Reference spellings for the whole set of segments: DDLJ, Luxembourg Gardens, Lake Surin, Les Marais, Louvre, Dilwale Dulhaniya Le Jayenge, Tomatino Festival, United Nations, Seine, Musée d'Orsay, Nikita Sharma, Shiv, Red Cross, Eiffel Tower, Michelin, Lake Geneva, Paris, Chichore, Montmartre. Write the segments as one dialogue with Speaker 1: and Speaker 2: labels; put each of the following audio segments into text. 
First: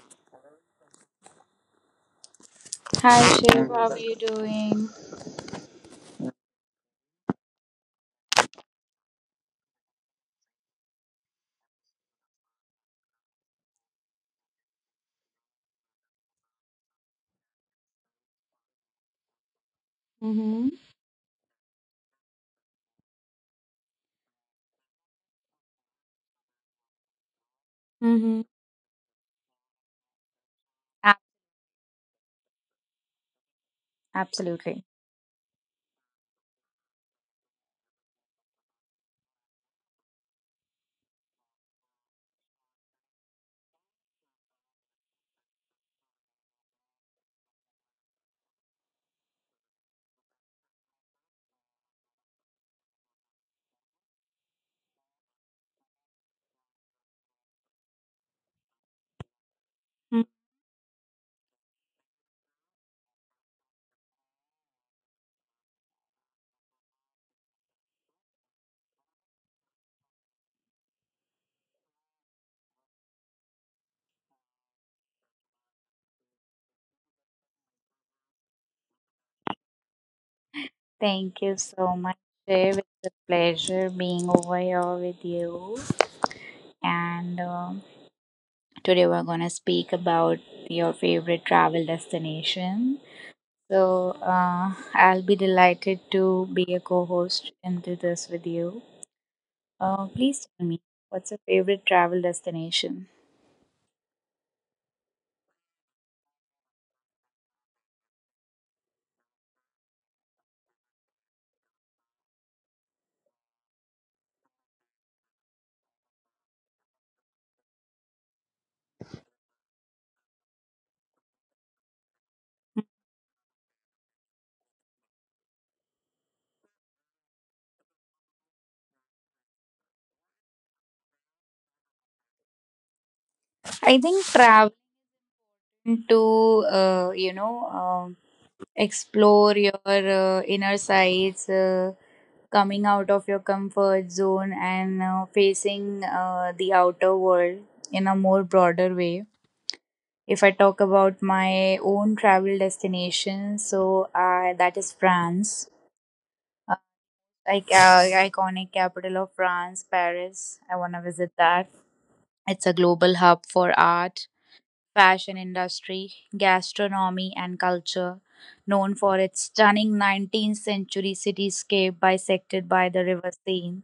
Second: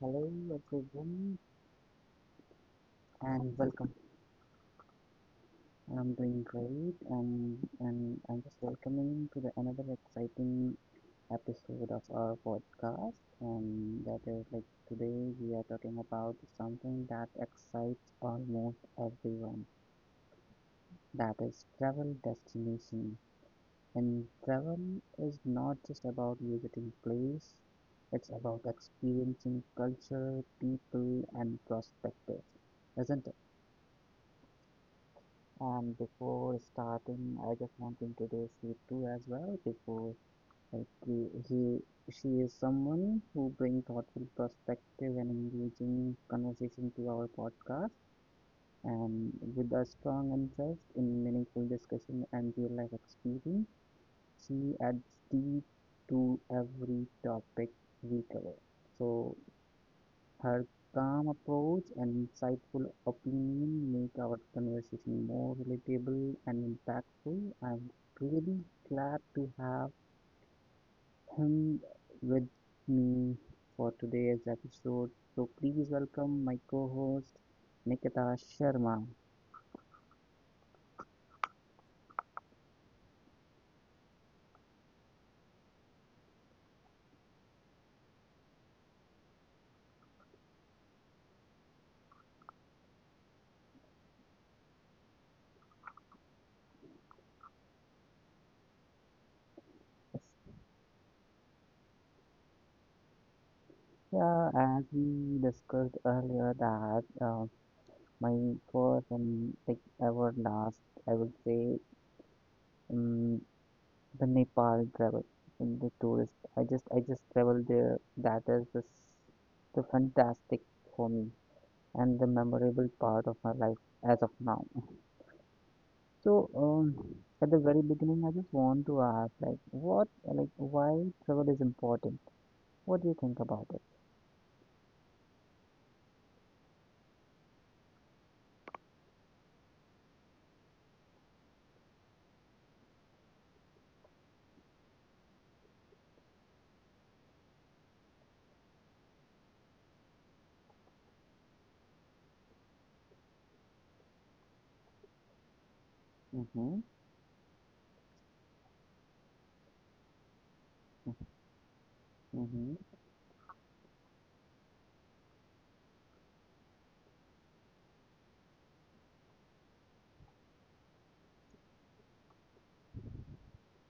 Speaker 1: Hello everyone
Speaker 2: Hi
Speaker 1: and
Speaker 2: Shiv, how
Speaker 1: welcome.
Speaker 2: are you doing?
Speaker 1: I'm doing great and I'm just welcoming to the another exciting episode of our podcast, and that is like today we are talking about something that excites almost everyone.
Speaker 2: Mm-hmm.
Speaker 1: That is travel destination. And travel is not just about visiting place, it's
Speaker 2: Mm-hmm.
Speaker 1: about experiencing culture,
Speaker 2: A-
Speaker 1: people and perspective, isn't it?
Speaker 2: Absolutely.
Speaker 1: And before starting, I just want to introduce Ritu as well. Before like he she is someone who brings thoughtful perspective and engaging conversation to our podcast, and with a strong interest in meaningful discussion and real life experience, she adds deep to every topic we cover. So
Speaker 2: Mm.
Speaker 1: her calm approach and insightful opinion make our conversation more relatable and impactful. I'm really glad to have him with me for today's episode. So please welcome my co-host Nikita Sharma.
Speaker 2: Thank you so much, Shiv. It's a pleasure being over here with you. And today we're going to speak about your favorite travel destination. So I'll be delighted to be a co host into this with you. Please tell me, what's your favorite travel destination?
Speaker 1: Yeah, as we discussed earlier that my first and like ever last, I would say, um, the Nepal travel, the tourist. I just travel there. That is the fantastic for me and the memorable part of my life as of now. So, at the very beginning, I just want to ask like what like why travel is important. What do you think about it?
Speaker 2: I think traveling to, you know, explore your inner sides, coming out of your comfort zone and facing the outer world in a more broader way. If I talk about my own travel destination, so that is France,
Speaker 1: Mm-hmm.
Speaker 2: uh, iconic capital of France, Paris. I want to visit that. It's
Speaker 1: Mm-hmm.
Speaker 2: a global hub for art, fashion industry, gastronomy, and culture, known for its stunning 19th century cityscape bisected by the River Seine.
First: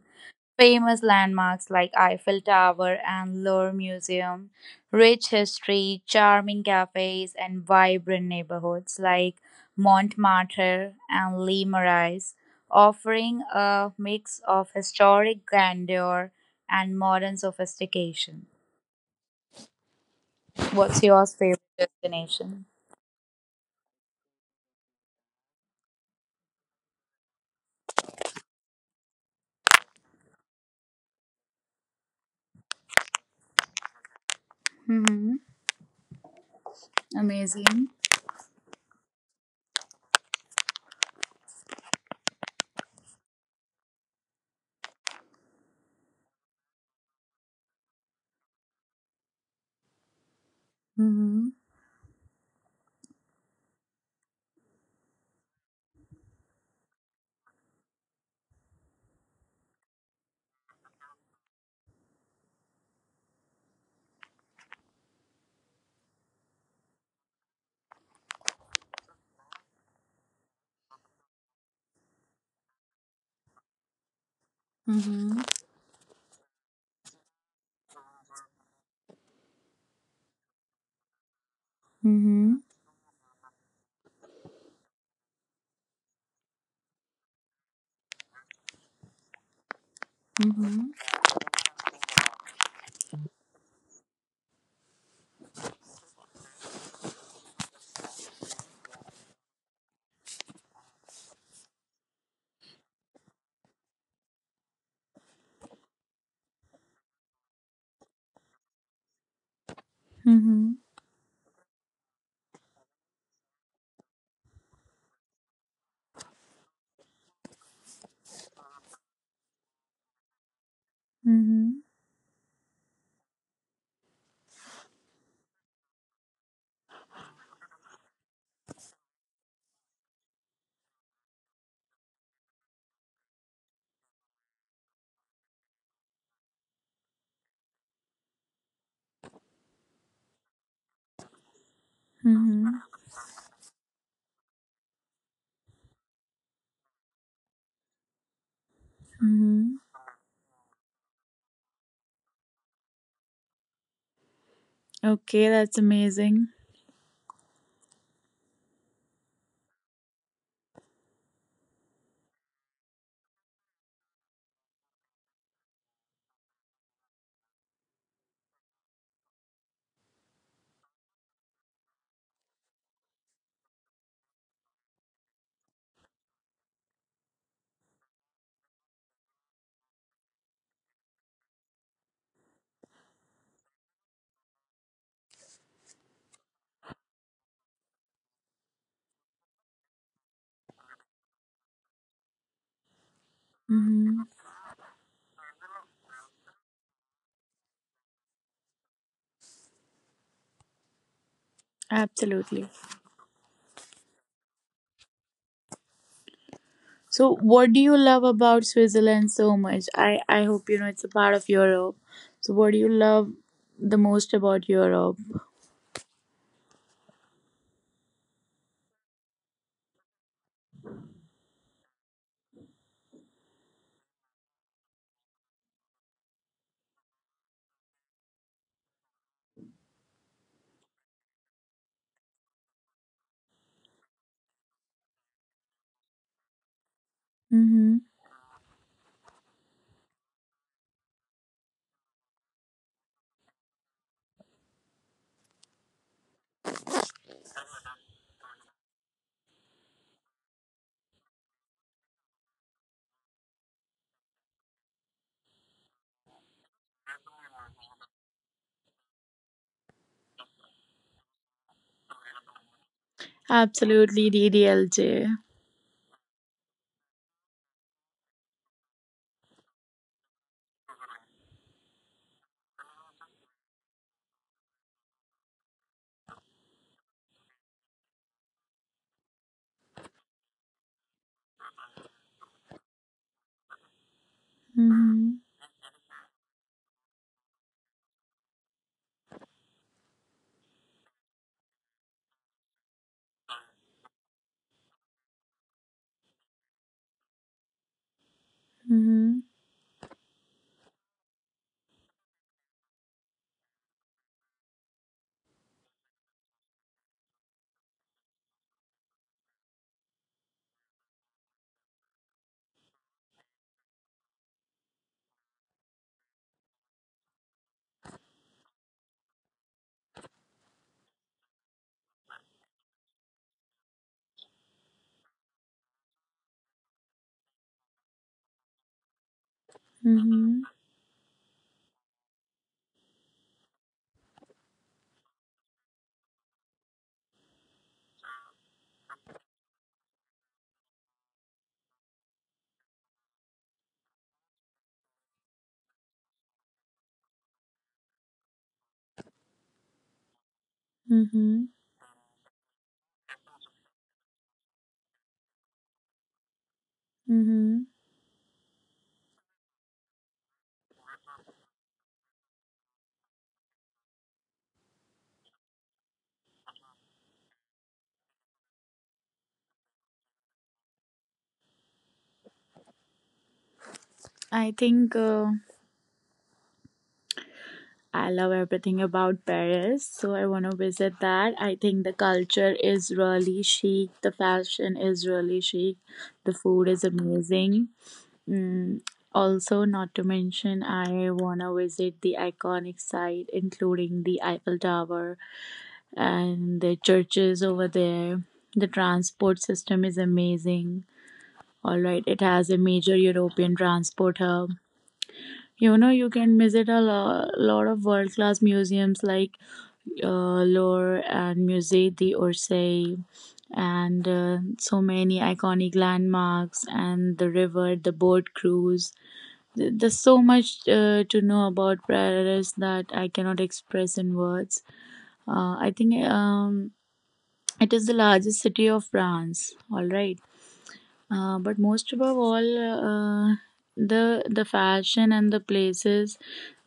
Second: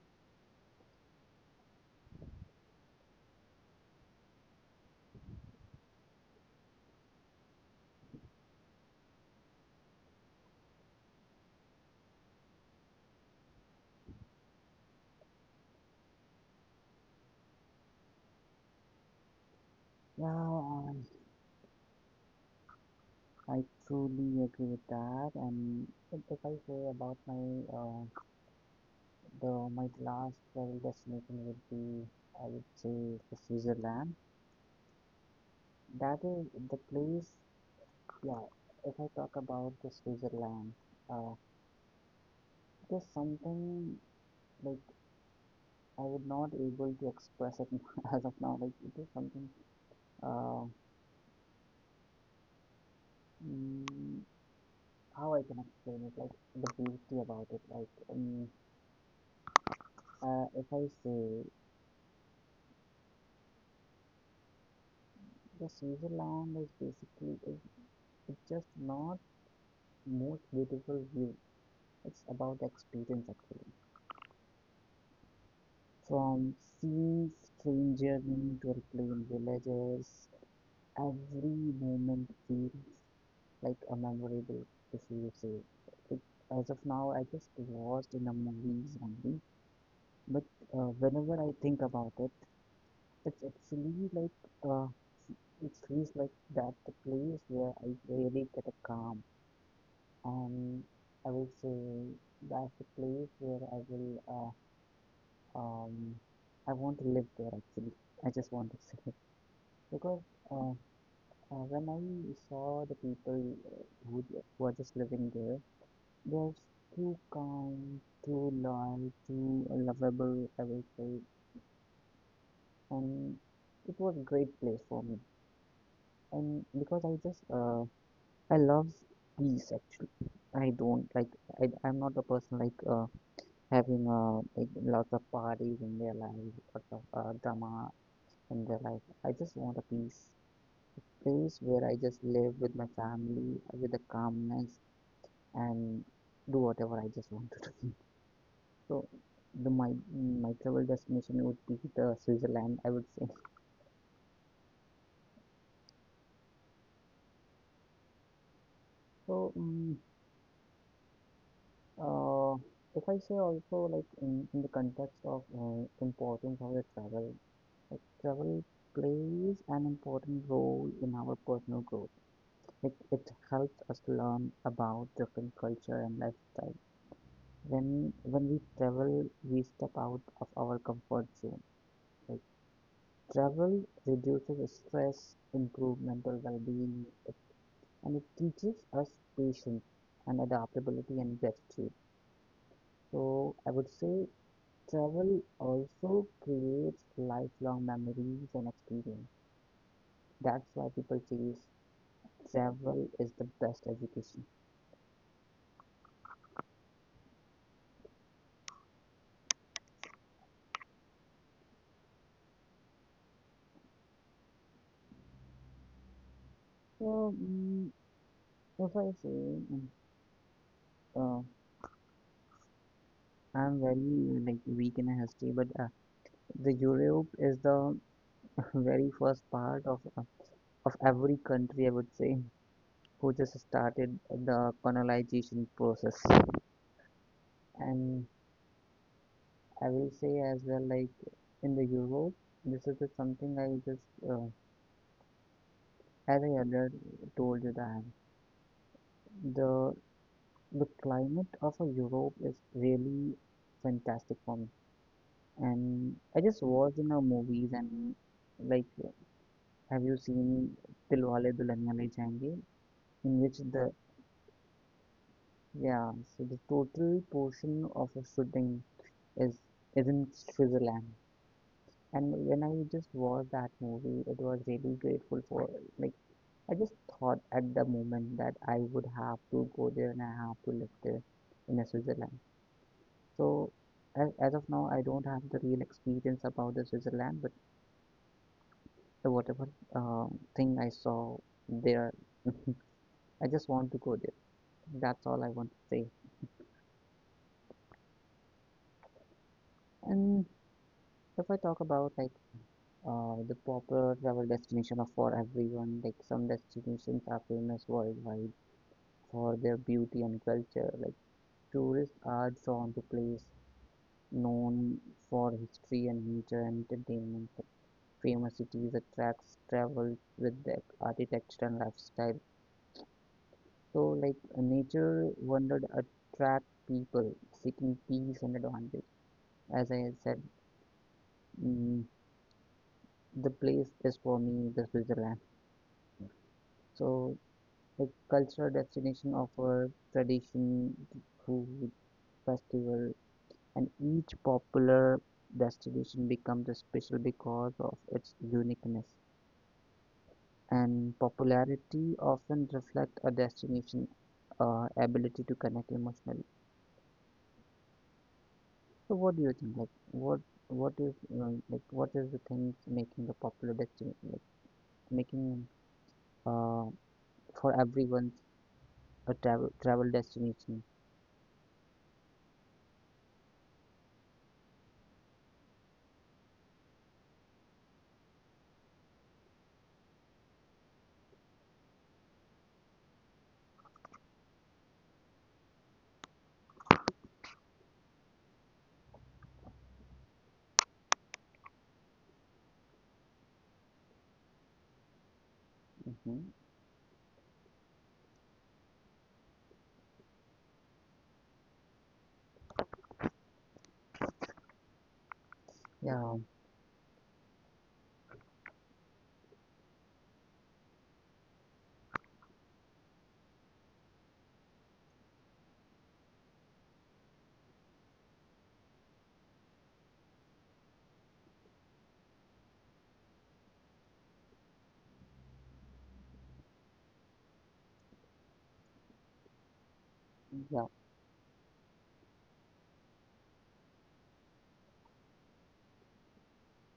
Speaker 2: Famous landmarks like Eiffel Tower and Louvre Museum, rich history, charming cafes, and vibrant neighborhoods like Montmartre and Les Marais, offering a mix of historic grandeur and modern sophistication.
Speaker 1: Yeah,
Speaker 2: What's
Speaker 1: um,
Speaker 2: your favorite destination?
Speaker 1: I truly agree with that. And if I say about my uh, though my last travel destination would be, I would say, the Switzerland.
Speaker 2: Mhm.
Speaker 1: That is the place,
Speaker 2: Amazing.
Speaker 1: yeah, if I talk about the Switzerland, uh, there's something like I would not able to express it as of now. Like it is something, uh,
Speaker 2: Mhm.
Speaker 1: mm, how I can explain it, like the beauty about it. Like if I say the Switzerland is basically it's just not most beautiful view. It's about the experience actually.
Speaker 2: Mhm.
Speaker 1: From seeing stranger to replaying villagers, every moment
Speaker 2: Mhm.
Speaker 1: feels like a memorable, if you say. It, as of now, I just watched in a movie only, but
Speaker 2: Mhm.
Speaker 1: whenever I think about it, it's actually like it feels like that the place where I really get a calm, and I will say that's the place where I will. Um, I want to live there actually. I just want to see it because uh,
Speaker 2: Mhm.
Speaker 1: when I saw the people who were just living there, they're too kind, too loyal, too lovable, I will say,
Speaker 2: Mhm.
Speaker 1: and it was a great place for me. And because I love peace actually. I don't like. I'm not a person like having like lots of parties in their lives, lots of drama in they life. I just want a peace place where I just live with my
Speaker 2: Mhm.
Speaker 1: family with a calmness and do whatever I just want to do. So the my
Speaker 2: Mhm.
Speaker 1: my travel destination would be the Switzerland, I would say.
Speaker 2: Okay, that's amazing.
Speaker 1: So uh, if I say also like in the context of importance of the travel, like travel plays an important role in our personal growth. It helps us learn about different culture and lifestyle. When we travel, we step out of our comfort zone, like travel reduces stress, improve mental well-being, and it teaches us patience and adaptability and gratitude. So I would say
Speaker 2: Mhm.
Speaker 1: travel also creates lifelong memories and experience. That's why people say
Speaker 2: Absolutely.
Speaker 1: travel is the best education.
Speaker 2: So, what do you love about Switzerland so much? I hope you know it's a part of Europe. So, what do you love the most about Europe?
Speaker 1: So, if I say, mm, uh, I'm very like weak in history, but the Europe is the very first part of every country, I would say, who just started the colonization process.
Speaker 2: Mm-hmm.
Speaker 1: And I will say as well, like in the Europe, this is just something I just uh, as I earlier told you that the the climate of a Europe is really fantastic for me. And I just watched in our movies and like have you seen Dilwale Dulhaniya Le Jayenge? In which the
Speaker 2: Absolutely, DDLJ.
Speaker 1: Yeah, so the total portion of a shooting is is in Switzerland. And when I just watched that movie, it was really grateful for, like, I just thought at the moment that I would have to go there and I have to live there in a Switzerland. So as of now, I
Speaker 2: Mm-hmm.
Speaker 1: don't have the real experience about the Switzerland, but the whatever thing I saw there, I just want to go there. That's all I want to say.
Speaker 2: Mm-hmm.
Speaker 1: And if I talk about like the popular travel destination are for everyone. Like some destinations are famous worldwide for their beauty and culture. Like tourists are drawn to places known for history and nature and entertainment. Like, famous cities attracts travel with their architecture and lifestyle. So like nature wonder attract people seeking peace and advantage. As I said,
Speaker 2: Mm-hmm.
Speaker 1: mm, the place is for me the Switzerland. So the cultural destination offer tradition, food, festival, and each popular destination becomes special because of its uniqueness. And
Speaker 2: Mm-hmm.
Speaker 1: popularity often reflect a destination ability to connect emotionally.
Speaker 2: Mm-hmm.
Speaker 1: So, what do you think? Like, what is like what is the things making the popular destination, like making uh for everyone's a travel destination?
Speaker 2: I think. I love everything about Paris, so I want to visit that. I think the culture is really chic, the fashion is really chic, the food is amazing. Mm, also, not to mention, I want to visit the iconic site, including the Eiffel Tower
Speaker 1: Hmm.
Speaker 2: and the churches over there. The transport system is amazing. All right, it has a major European transport hub. You know,
Speaker 1: Yeah,
Speaker 2: you can visit a lot of world class museums like lore and Musée d'Orsay and so many iconic landmarks and the river, the boat cruise. There's so much to know about Paris that I cannot express in words. I think it is the largest city of France, all right.
Speaker 1: yeah,
Speaker 2: But most above all, the fashion and the places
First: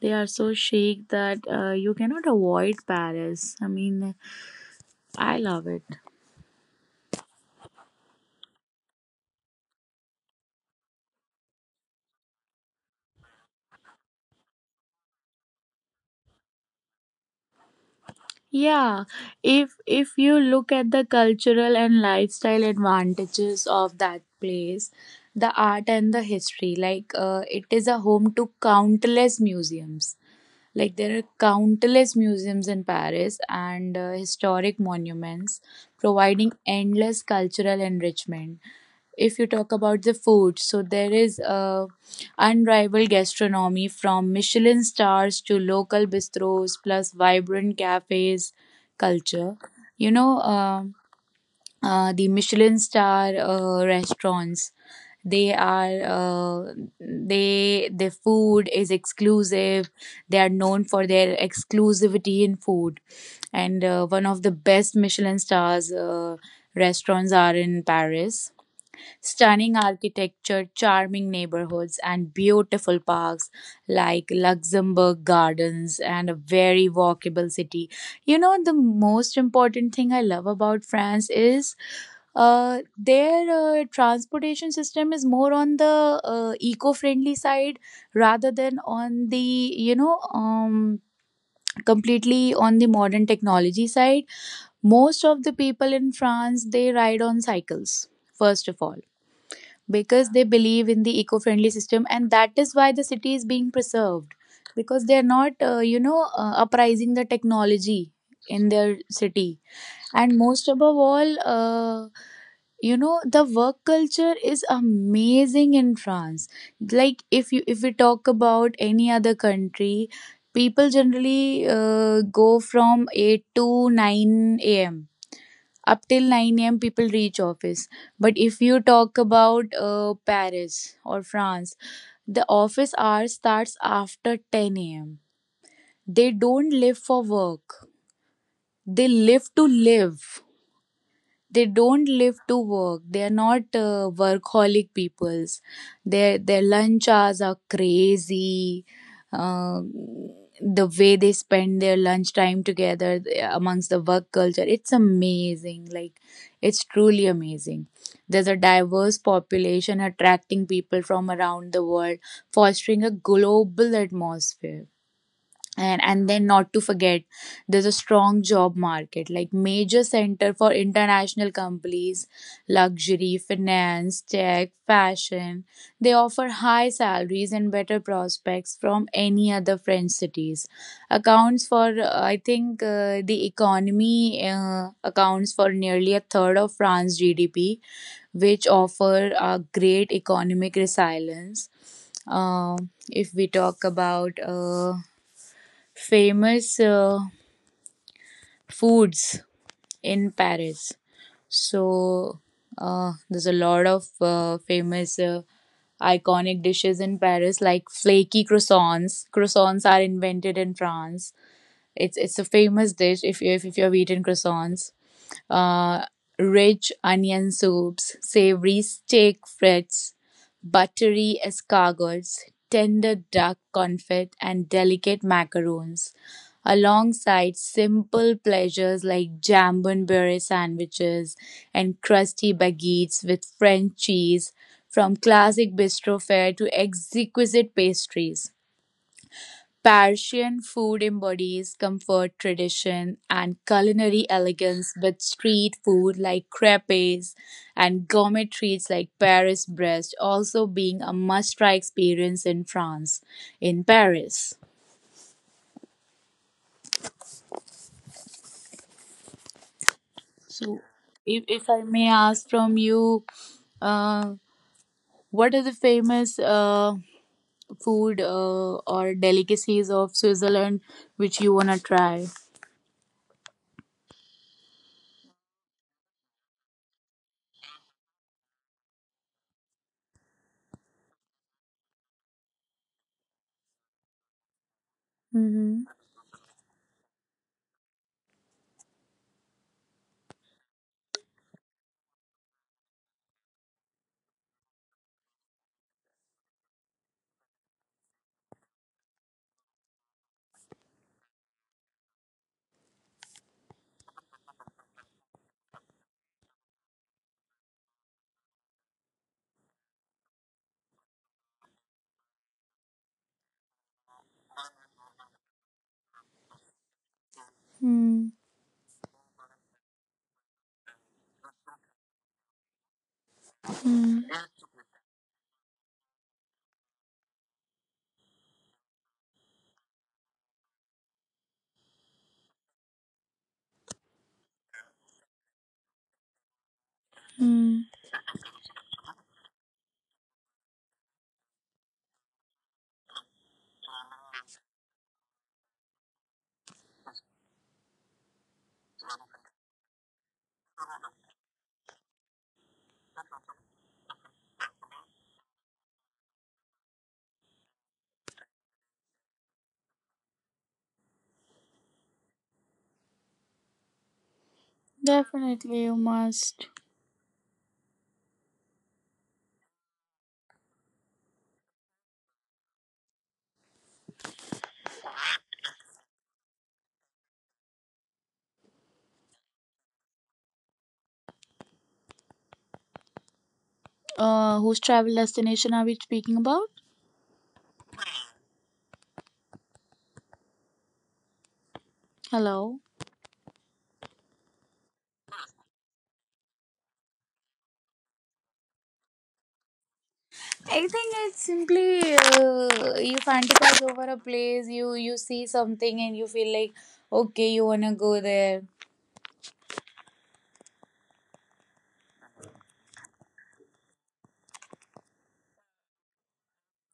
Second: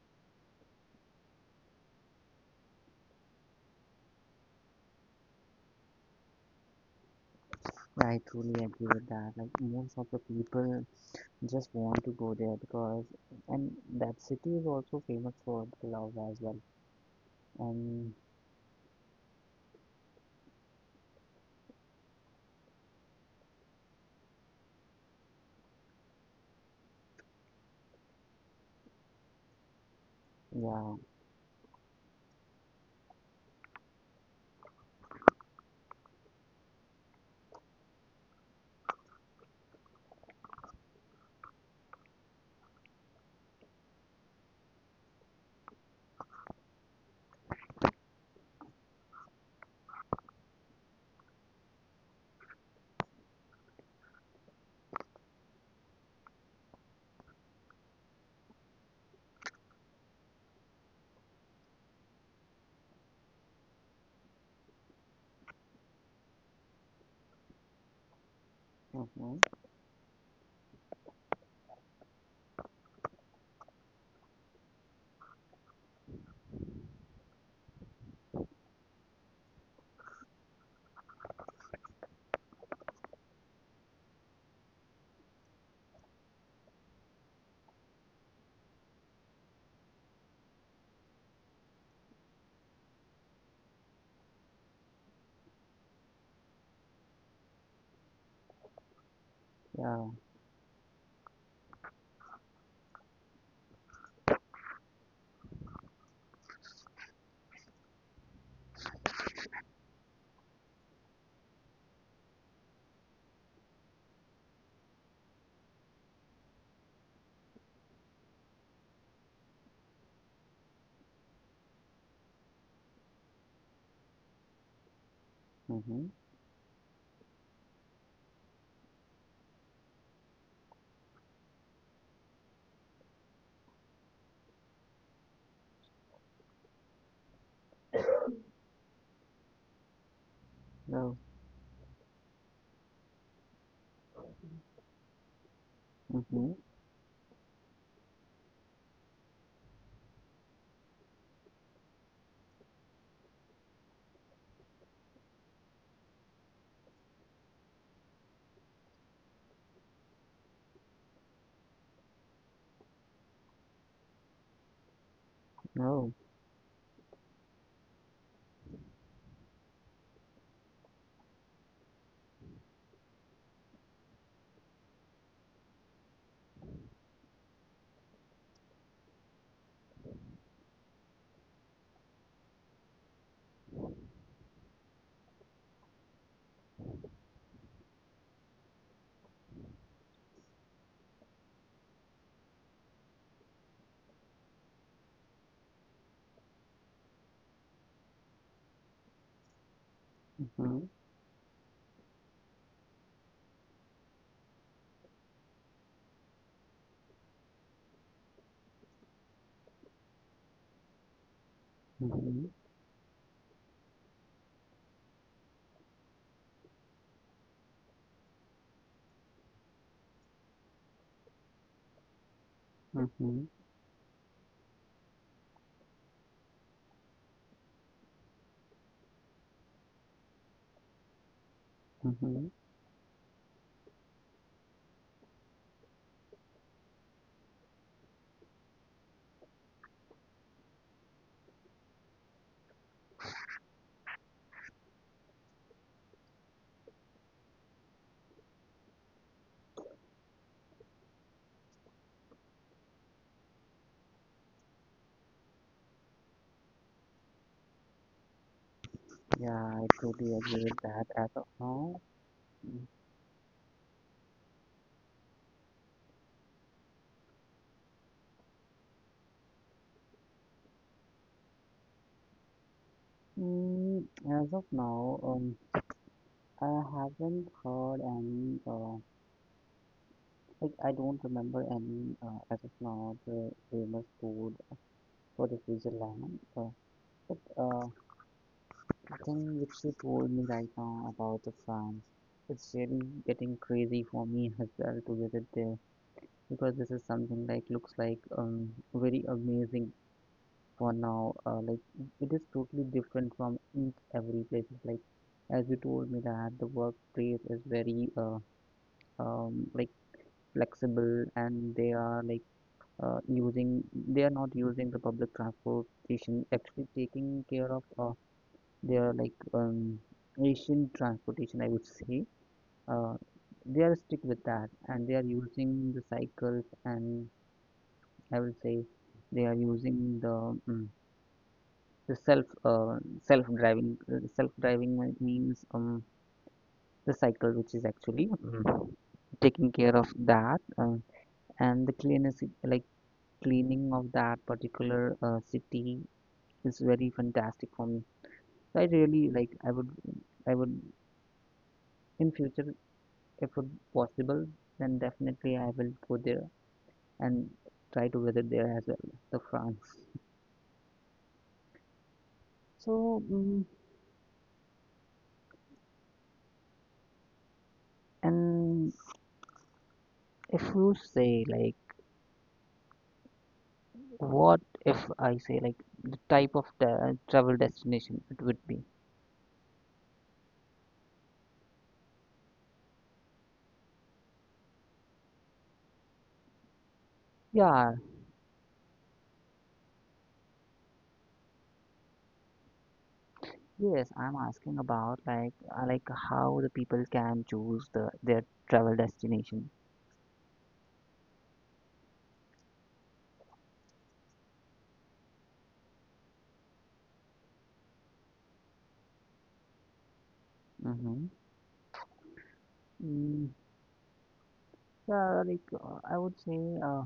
Speaker 2: they are so chic that you cannot avoid Paris. I mean, I love it.
Speaker 1: I truly agree with that. Like most of the people just want to go there because, and that city is also famous for the love as well. And
Speaker 2: Yeah, if you look at the cultural and lifestyle advantages of that place, the art and the history, like it is a home to countless museums. Like
Speaker 1: yeah,
Speaker 2: there are countless museums in Paris and historic monuments, providing endless cultural enrichment. If you talk about the food, so there is unrivaled gastronomy from Michelin stars to local bistros plus vibrant cafes culture. You know, the Michelin star restaurants. They are they their food is exclusive. They are known for their exclusivity in food, and one of the best Michelin stars restaurants are in Paris.
Speaker 1: mm-hmm,
Speaker 2: Stunning architecture, charming neighborhoods, and beautiful parks like Luxembourg Gardens and a very walkable city. You know, the most important thing I love about France is their transportation system is more on the eco-friendly side rather than on the completely on the modern technology side. Most of the people in France, they ride on cycles first of all,
Speaker 1: yeah,
Speaker 2: because they believe in the eco-friendly system, and that is why the city is being preserved because they are not you know uprising the technology in their city. And most above all, you know, the work culture is amazing in France. Like if you, if we talk about any other country, people generally go from 8 to 9 a.m up
Speaker 1: mm-hmm,
Speaker 2: till 9 a.m. people reach office. But if you talk about Paris or France, the office hour starts after 10 a.m. They don't live for work. They live to live,
Speaker 1: no,
Speaker 2: they don't live to work. They are not workaholic peoples. their
Speaker 1: mm-hmm,
Speaker 2: their lunch hours are crazy. uh, the way they spend their lunch time together amongst the work culture, it's amazing. Like it's truly amazing. There's a diverse population attracting people from around the world, fostering a global atmosphere. and
Speaker 1: no,
Speaker 2: and then, not to forget, there's a strong job market, like major center for international companies, luxury, finance, tech, fashion. They offer high salaries and better prospects from any other French cities. Accounts for I think the economy accounts for nearly a third of France GDP, which offer a great economic resilience. If we talk about famous foods in
Speaker 1: mm-hmm,
Speaker 2: Paris. So there's a lot of famous iconic dishes in Paris, like flaky croissants. Croissants are invented in France. It's
Speaker 1: mm-hmm,
Speaker 2: a famous dish if you have eaten croissants, uh, rich onion soups, savory steak frites, buttery escargots, tender
Speaker 1: mm-hmm,
Speaker 2: duck confit, and delicate macaroons, alongside simple pleasures like jambalaya sandwiches and
Speaker 1: mm-hmm.
Speaker 2: crusty baguettes with French cheese, from classic bistro fare to exquisite pastries. Persian food embodies comfort, tradition, and culinary elegance, with street food like crepes and gourmet treats like Paris breast also being a must-try experience in France, in Paris.
Speaker 1: Yeah, I truly agree with
Speaker 2: So,
Speaker 1: that. As of
Speaker 2: if I
Speaker 1: now,
Speaker 2: may ask from you, uh, what are the famous food or delicacies of Switzerland which you wanna try?
Speaker 1: mm, as of now, I haven't heard any. Like I don't remember any as of now the famous food for the future
Speaker 2: Mm-hmm.
Speaker 1: Lemon. But the thing which you told me right now about the France, it's really getting crazy for me as well to visit there because this is something like looks like very amazing for now. Like it is totally different from each every place. Like as you told me that the workplace is very like flexible, and they are like using. They are not using the public transportation, actually taking care of they are like Asian transportation, I would say. Uh, they are stick
Speaker 2: Mm-hmm.
Speaker 1: with that, and they are using the cycles, and I will say they are using the self self driving means the cycle, which is actually taking care of that, and the cleanness like cleaning of that particular city is very fantastic for me. So I really like. I would in future if possible, then definitely I will go there and try to visit there as well, the France. So,
Speaker 2: Definitely, you must.
Speaker 1: and if you say like, what if I say like the type of the travel destination it would be?
Speaker 2: Whose travel destination are we speaking about?
Speaker 1: Yeah,
Speaker 2: Hello.
Speaker 1: yes, I'm asking about like how the people can choose the their travel destination.
Speaker 2: I think it's simply you fantasize over a place, you see something and you feel like okay, you wanna go there.
Speaker 1: Mm-hmm. Mm, yeah, like I would say,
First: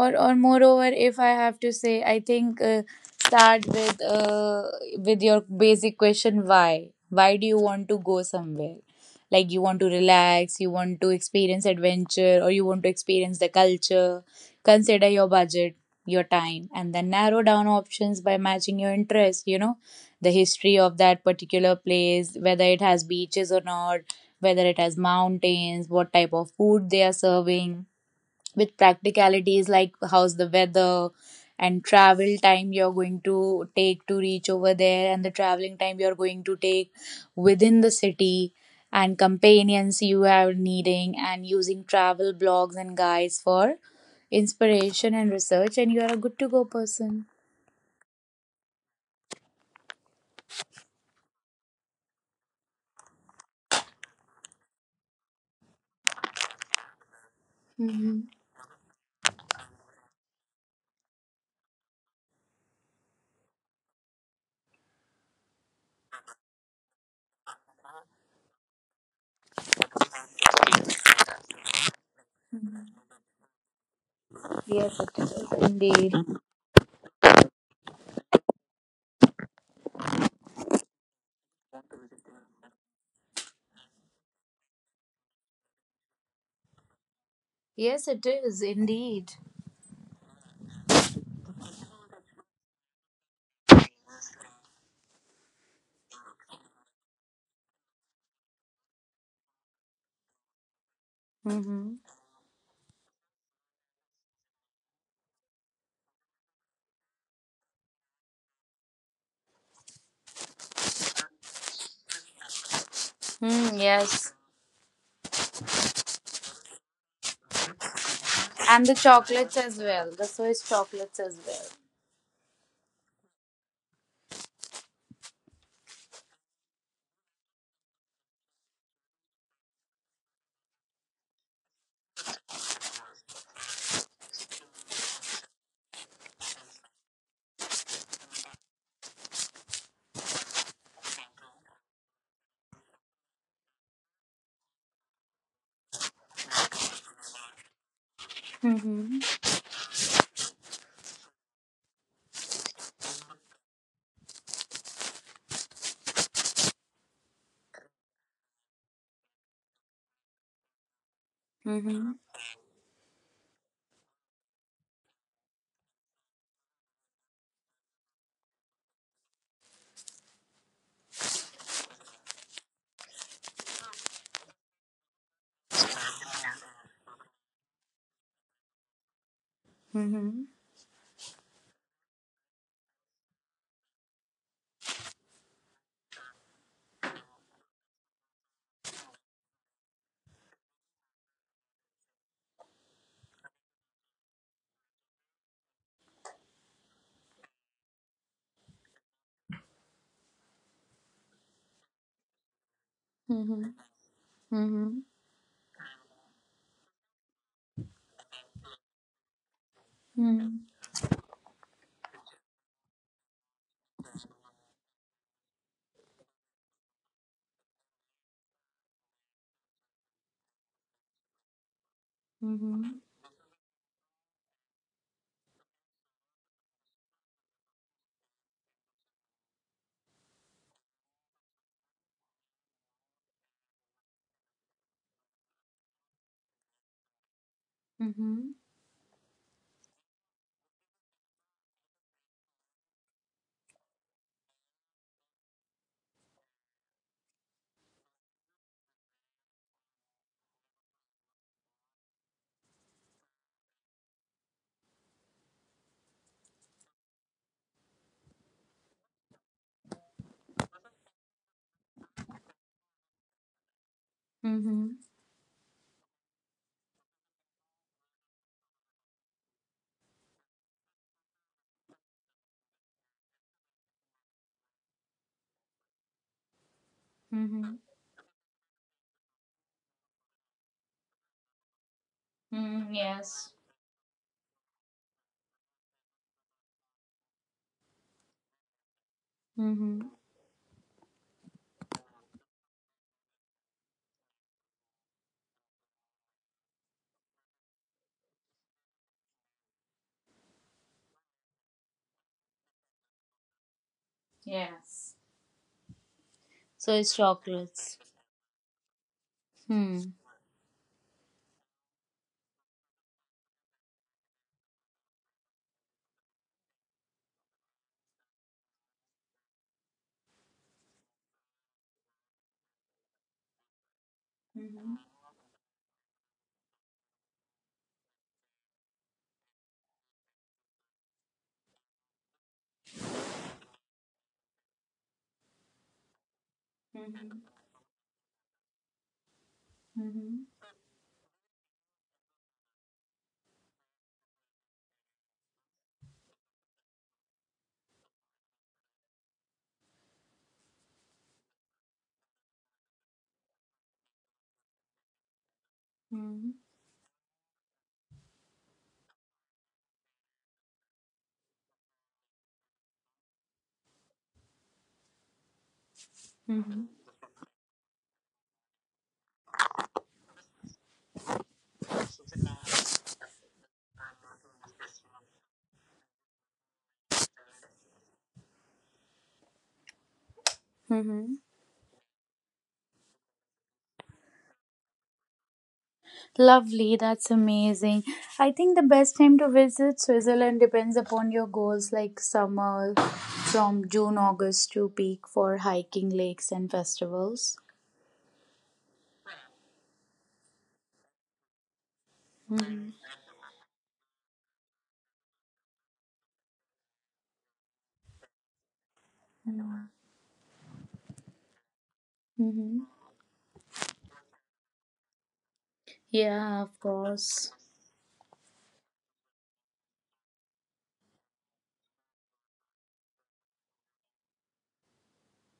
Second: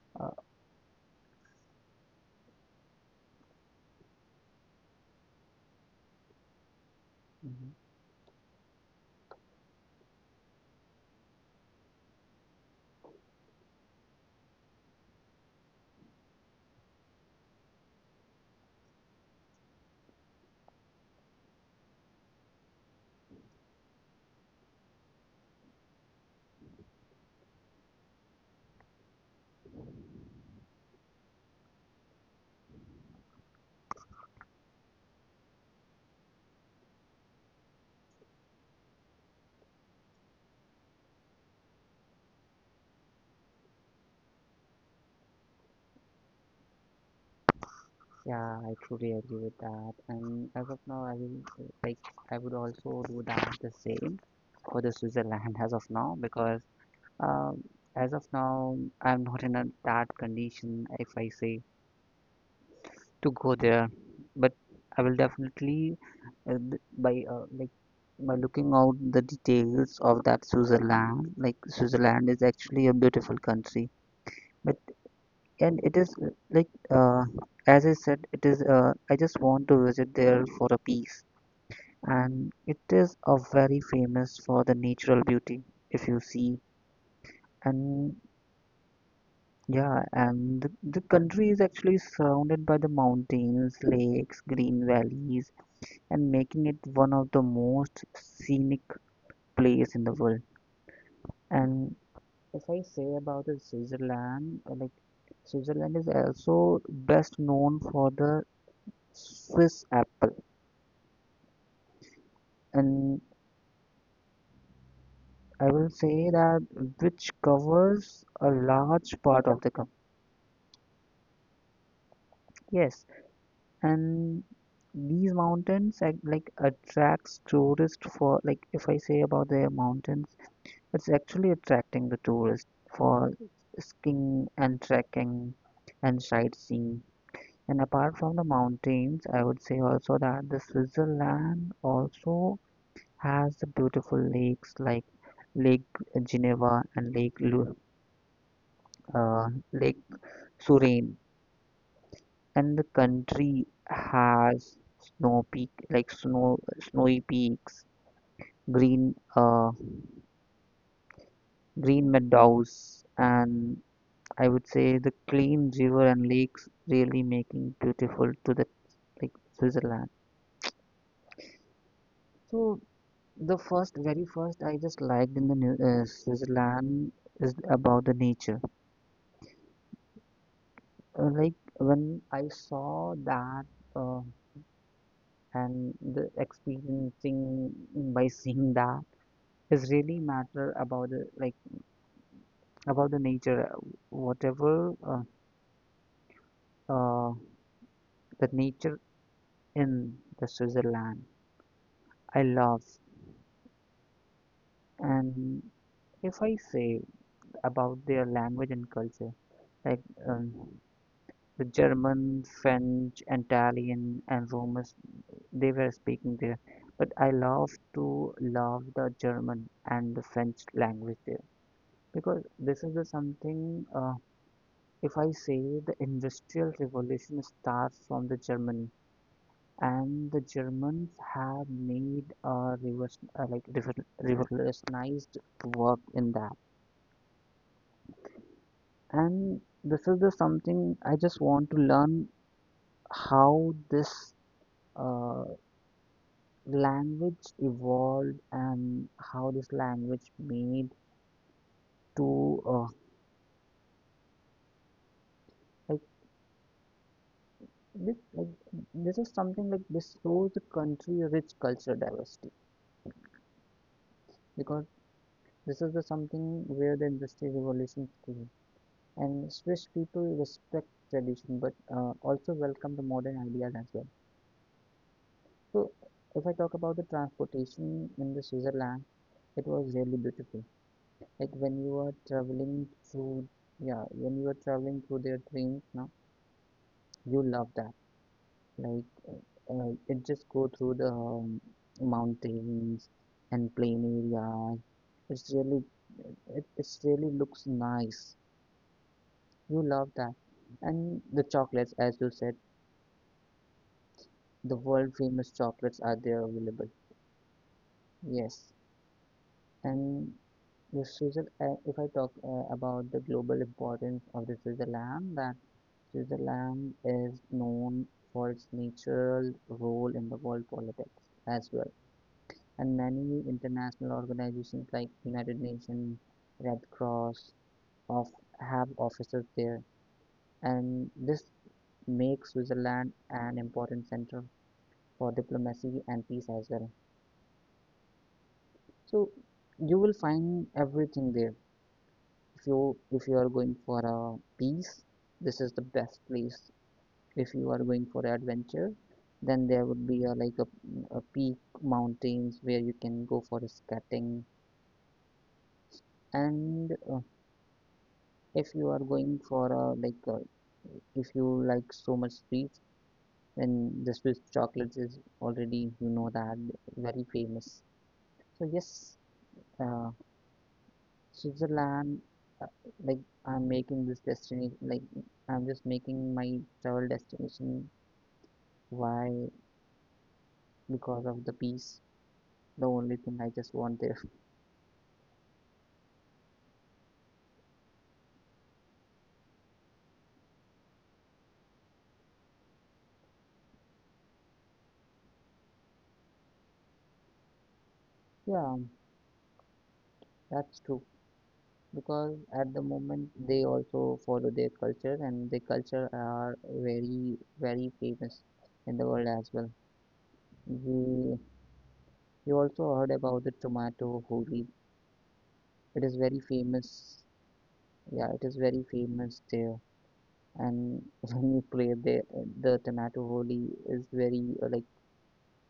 Speaker 2: or
Speaker 1: uh,
Speaker 2: or moreover, if I have to say, I think start with your basic question, why do you
Speaker 1: mhm.
Speaker 2: want to go somewhere. Like you want to relax, you want to experience adventure, or you want to experience the culture. Consider your budget, your time, and then narrow down options by matching your interest. You know the history of that particular place, whether it has beaches or not, whether it has mountains, what type of food they are serving, with practicalities like how's the weather and travel time you're going to take to reach over there and the traveling time you're going to take within the city and companions you are needing and using travel blogs and guides for inspiration and research, and you are a good to go person.
Speaker 1: Yeah, I truly agree with that. And as of now, I will like I would also do that the same for the Switzerland as of now because um, as of
Speaker 2: Hmm.
Speaker 1: now I'm not in a, that condition if I say to go there, but I will definitely by like by looking out the details of that Switzerland. Like Switzerland is actually a beautiful country. But
Speaker 2: Yes it is
Speaker 1: and it
Speaker 2: indeed.
Speaker 1: is like as I said, it is I just want to visit there for a peace, and it is a very famous for the natural beauty, if you see.
Speaker 2: Yes
Speaker 1: And
Speaker 2: it is indeed.
Speaker 1: yeah, and the country is actually surrounded by the mountains, lakes, green valleys and making it one of the most scenic place in the world. And
Speaker 2: Hmm.
Speaker 1: if I say about the Switzerland, like Switzerland is also best known for the Swiss Apple. And
Speaker 2: Mm, yes.
Speaker 1: I will say that which covers a
Speaker 2: And the
Speaker 1: large part of the
Speaker 2: chocolates
Speaker 1: country.
Speaker 2: as well, the swiss chocolates as well.
Speaker 1: Yes, and these mountains like attracts tourists for, like, if I say about the mountains, it's actually attracting the tourists for skiing and trekking and sightseeing. And apart from the mountains, I would say also that the Switzerland also has the beautiful lakes like Lake Geneva and
Speaker 2: Hmm.
Speaker 1: uh, Lake Surin, and the country has snow peak like snow snowy peaks, green green
Speaker 2: Mhm.
Speaker 1: meadows, and I would say the clean river and lakes really making beautiful to the like Switzerland. So the first, very first, I just liked in the new, Switzerland is about the nature.
Speaker 2: Mhm.
Speaker 1: Like when I saw that uh, and the experiencing by seeing that is really matter about the about the nature whatever uh, the nature in the Switzerland I love.
Speaker 2: Mhm. Mhm.
Speaker 1: And if I say about their language and culture, like um,
Speaker 2: Mhm.
Speaker 1: the German, French, Italian, and Romans, they were speaking there, but I love to love the German and the French language there because this is the
Speaker 2: Mhm.
Speaker 1: something if I say the Industrial Revolution starts from the Germany, and the Germans have made a revolution, like revolutionized work in that.
Speaker 2: Mhm.
Speaker 1: And this is the something I just want to learn how this uh, language evolved and how this language made to like this like this is something like this shows the country rich cultural diversity,
Speaker 2: Mhm.
Speaker 1: because this is the something where the industry revolution came, and Swiss people respect tradition but also welcome the modern ideas as well. So, if I talk about the
Speaker 2: Mhm.
Speaker 1: transportation in the Switzerland, it was really beautiful. Like when you are
Speaker 2: Mm,
Speaker 1: traveling
Speaker 2: Yes.
Speaker 1: through, yeah, when you are traveling through their trains now, you love that. Like uh,
Speaker 2: Mhm.
Speaker 1: it just go through the mountains and plain areas. It's really, it's really looks nice. You love that. And the chocolates, as you said,
Speaker 2: Yes.
Speaker 1: the world famous chocolates are
Speaker 2: So
Speaker 1: there
Speaker 2: it's
Speaker 1: available.
Speaker 2: chocolates.
Speaker 1: Yes.
Speaker 2: Hmm.
Speaker 1: And the Switzerland, if I talk about the global importance of the Switzerland, that Switzerland is known for its natural role in the world politics as well. And many international
Speaker 2: Mhm.
Speaker 1: organizations like United Nations, Red Cross, of have offices there. And this makes Switzerland an important center for diplomacy and peace as well.
Speaker 2: Mhm.
Speaker 1: So you will
Speaker 2: Mhm.
Speaker 1: find everything there. if you if you are going for a peace, this is the best place. If you are going for adventure, then there would be a peak mountains where you can go for skating.
Speaker 2: Mhm.
Speaker 1: And if you are going for if you like so much sweets, then the swiss chocolates is already you know that
Speaker 2: Mhm.
Speaker 1: very famous. So yes, uh, Switzerland, uh, like I'm making this destination, like I'm just making my travel destination. Why? Because of
Speaker 2: Mhm.
Speaker 1: the peace. The only thing I just want there.
Speaker 2: Lovely, that's amazing. I think the best time to visit Switzerland depends upon your goals, like summer from June, August to peak for hiking, lakes, and festivals.
Speaker 1: Yeah, that's true. Because at the moment they also follow their culture, and their culture are very, very famous in the world as well. We you also
Speaker 2: Mm-hmm.
Speaker 1: heard about the tomato holy. It is very
Speaker 2: Yeah, of
Speaker 1: famous.
Speaker 2: course.
Speaker 1: Yeah, it is very famous there. And when you play the tomato holi is very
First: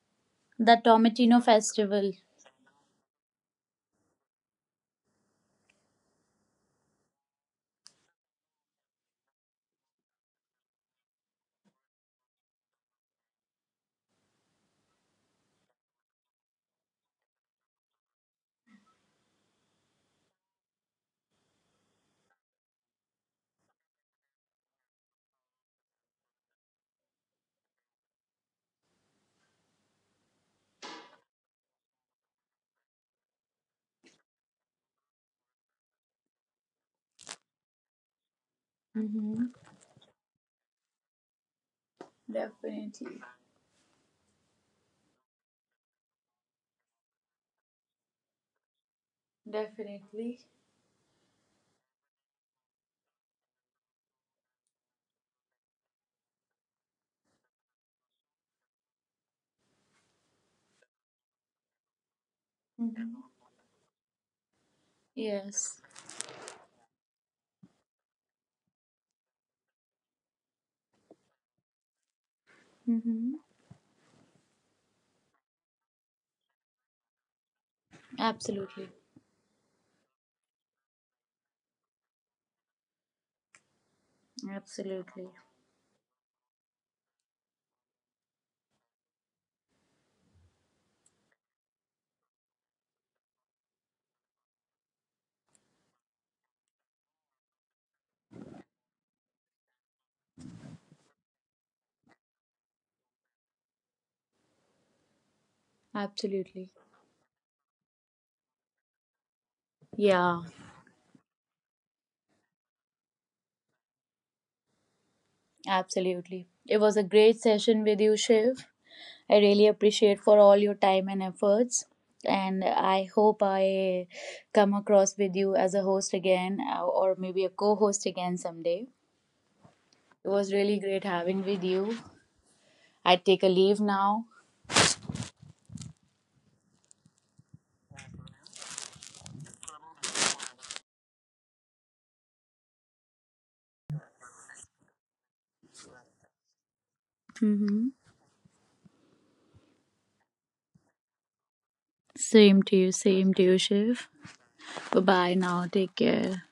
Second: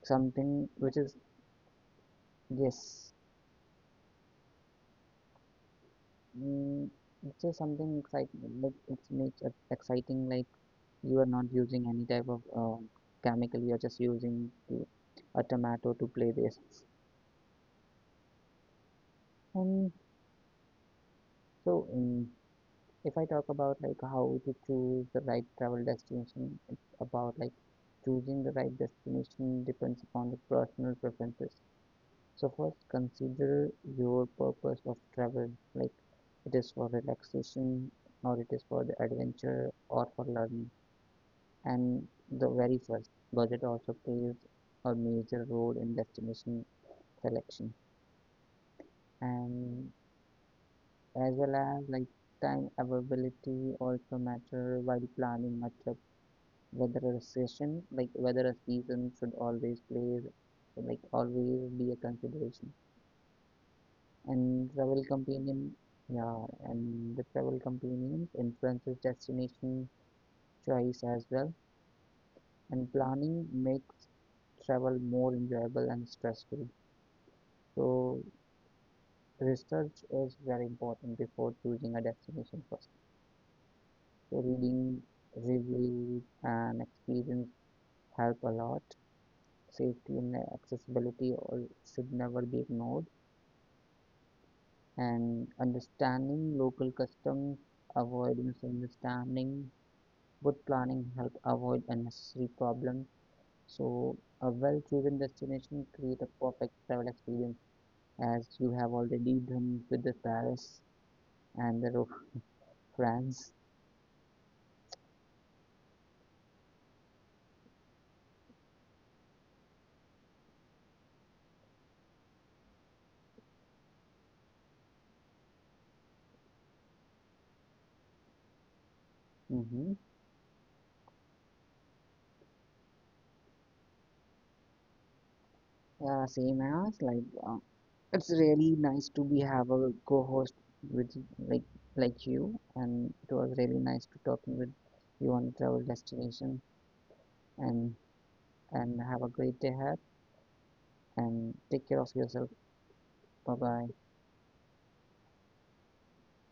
Speaker 1: something
Speaker 2: The
Speaker 1: which is
Speaker 2: Tomatino Festival.
Speaker 1: yes mm, it's just something exciting like it makes it exciting like you are not using any type of chemical, you are just using a tomato to play this. And so if I talk about like how to choose the right travel destination, it's about like choosing the right destination depends upon the personal preferences. So first consider your purpose of travel, like it is for relaxation or it is for the
Speaker 2: Mm-hmm.
Speaker 1: adventure or for learning. And the very first
Speaker 2: Definitely.
Speaker 1: budget also plays a major role in destination selection. And
Speaker 2: Definitely.
Speaker 1: as well as like time availability also matter while planning a trip. Whether a session, like whether a season should always play, like always be a consideration,
Speaker 2: Mm-hmm.
Speaker 1: and travel companion,
Speaker 2: Yes.
Speaker 1: yeah, and the travel companions influences destination choice as well. And
Speaker 2: Mm-hmm.
Speaker 1: planning makes travel more enjoyable and stress free. So
Speaker 2: Absolutely.
Speaker 1: research is very important before choosing a destination first. So reading
Speaker 2: Absolutely.
Speaker 1: reviews and experience help a lot. Safety and accessibility all should never be ignored, and understanding local customs, avoiding misunderstanding. Good planning help avoid unnecessary problems. So a well chosen destination create a
Speaker 2: Absolutely.
Speaker 1: perfect travel experience, as you have already done with the
Speaker 2: Yeah,
Speaker 1: Paris and France.
Speaker 2: Absolutely. It was a great session with you, Shiv. I really appreciate for all your time and efforts. And I hope I come across with you as a host again or maybe a co-host again someday.
Speaker 1: Mm-hmm.
Speaker 2: It was really great having with you. I take a leave now.
Speaker 1: Yeah, same as like it's really nice to be have a co-host with like like you, and it was really nice to talking with you on travel destination.
Speaker 2: Mm-hmm.
Speaker 1: and and have a great day ahead and take care of yourself.
Speaker 2: Same to
Speaker 1: Bye
Speaker 2: you,
Speaker 1: bye.
Speaker 2: Shiv. Bye bye now. Take care.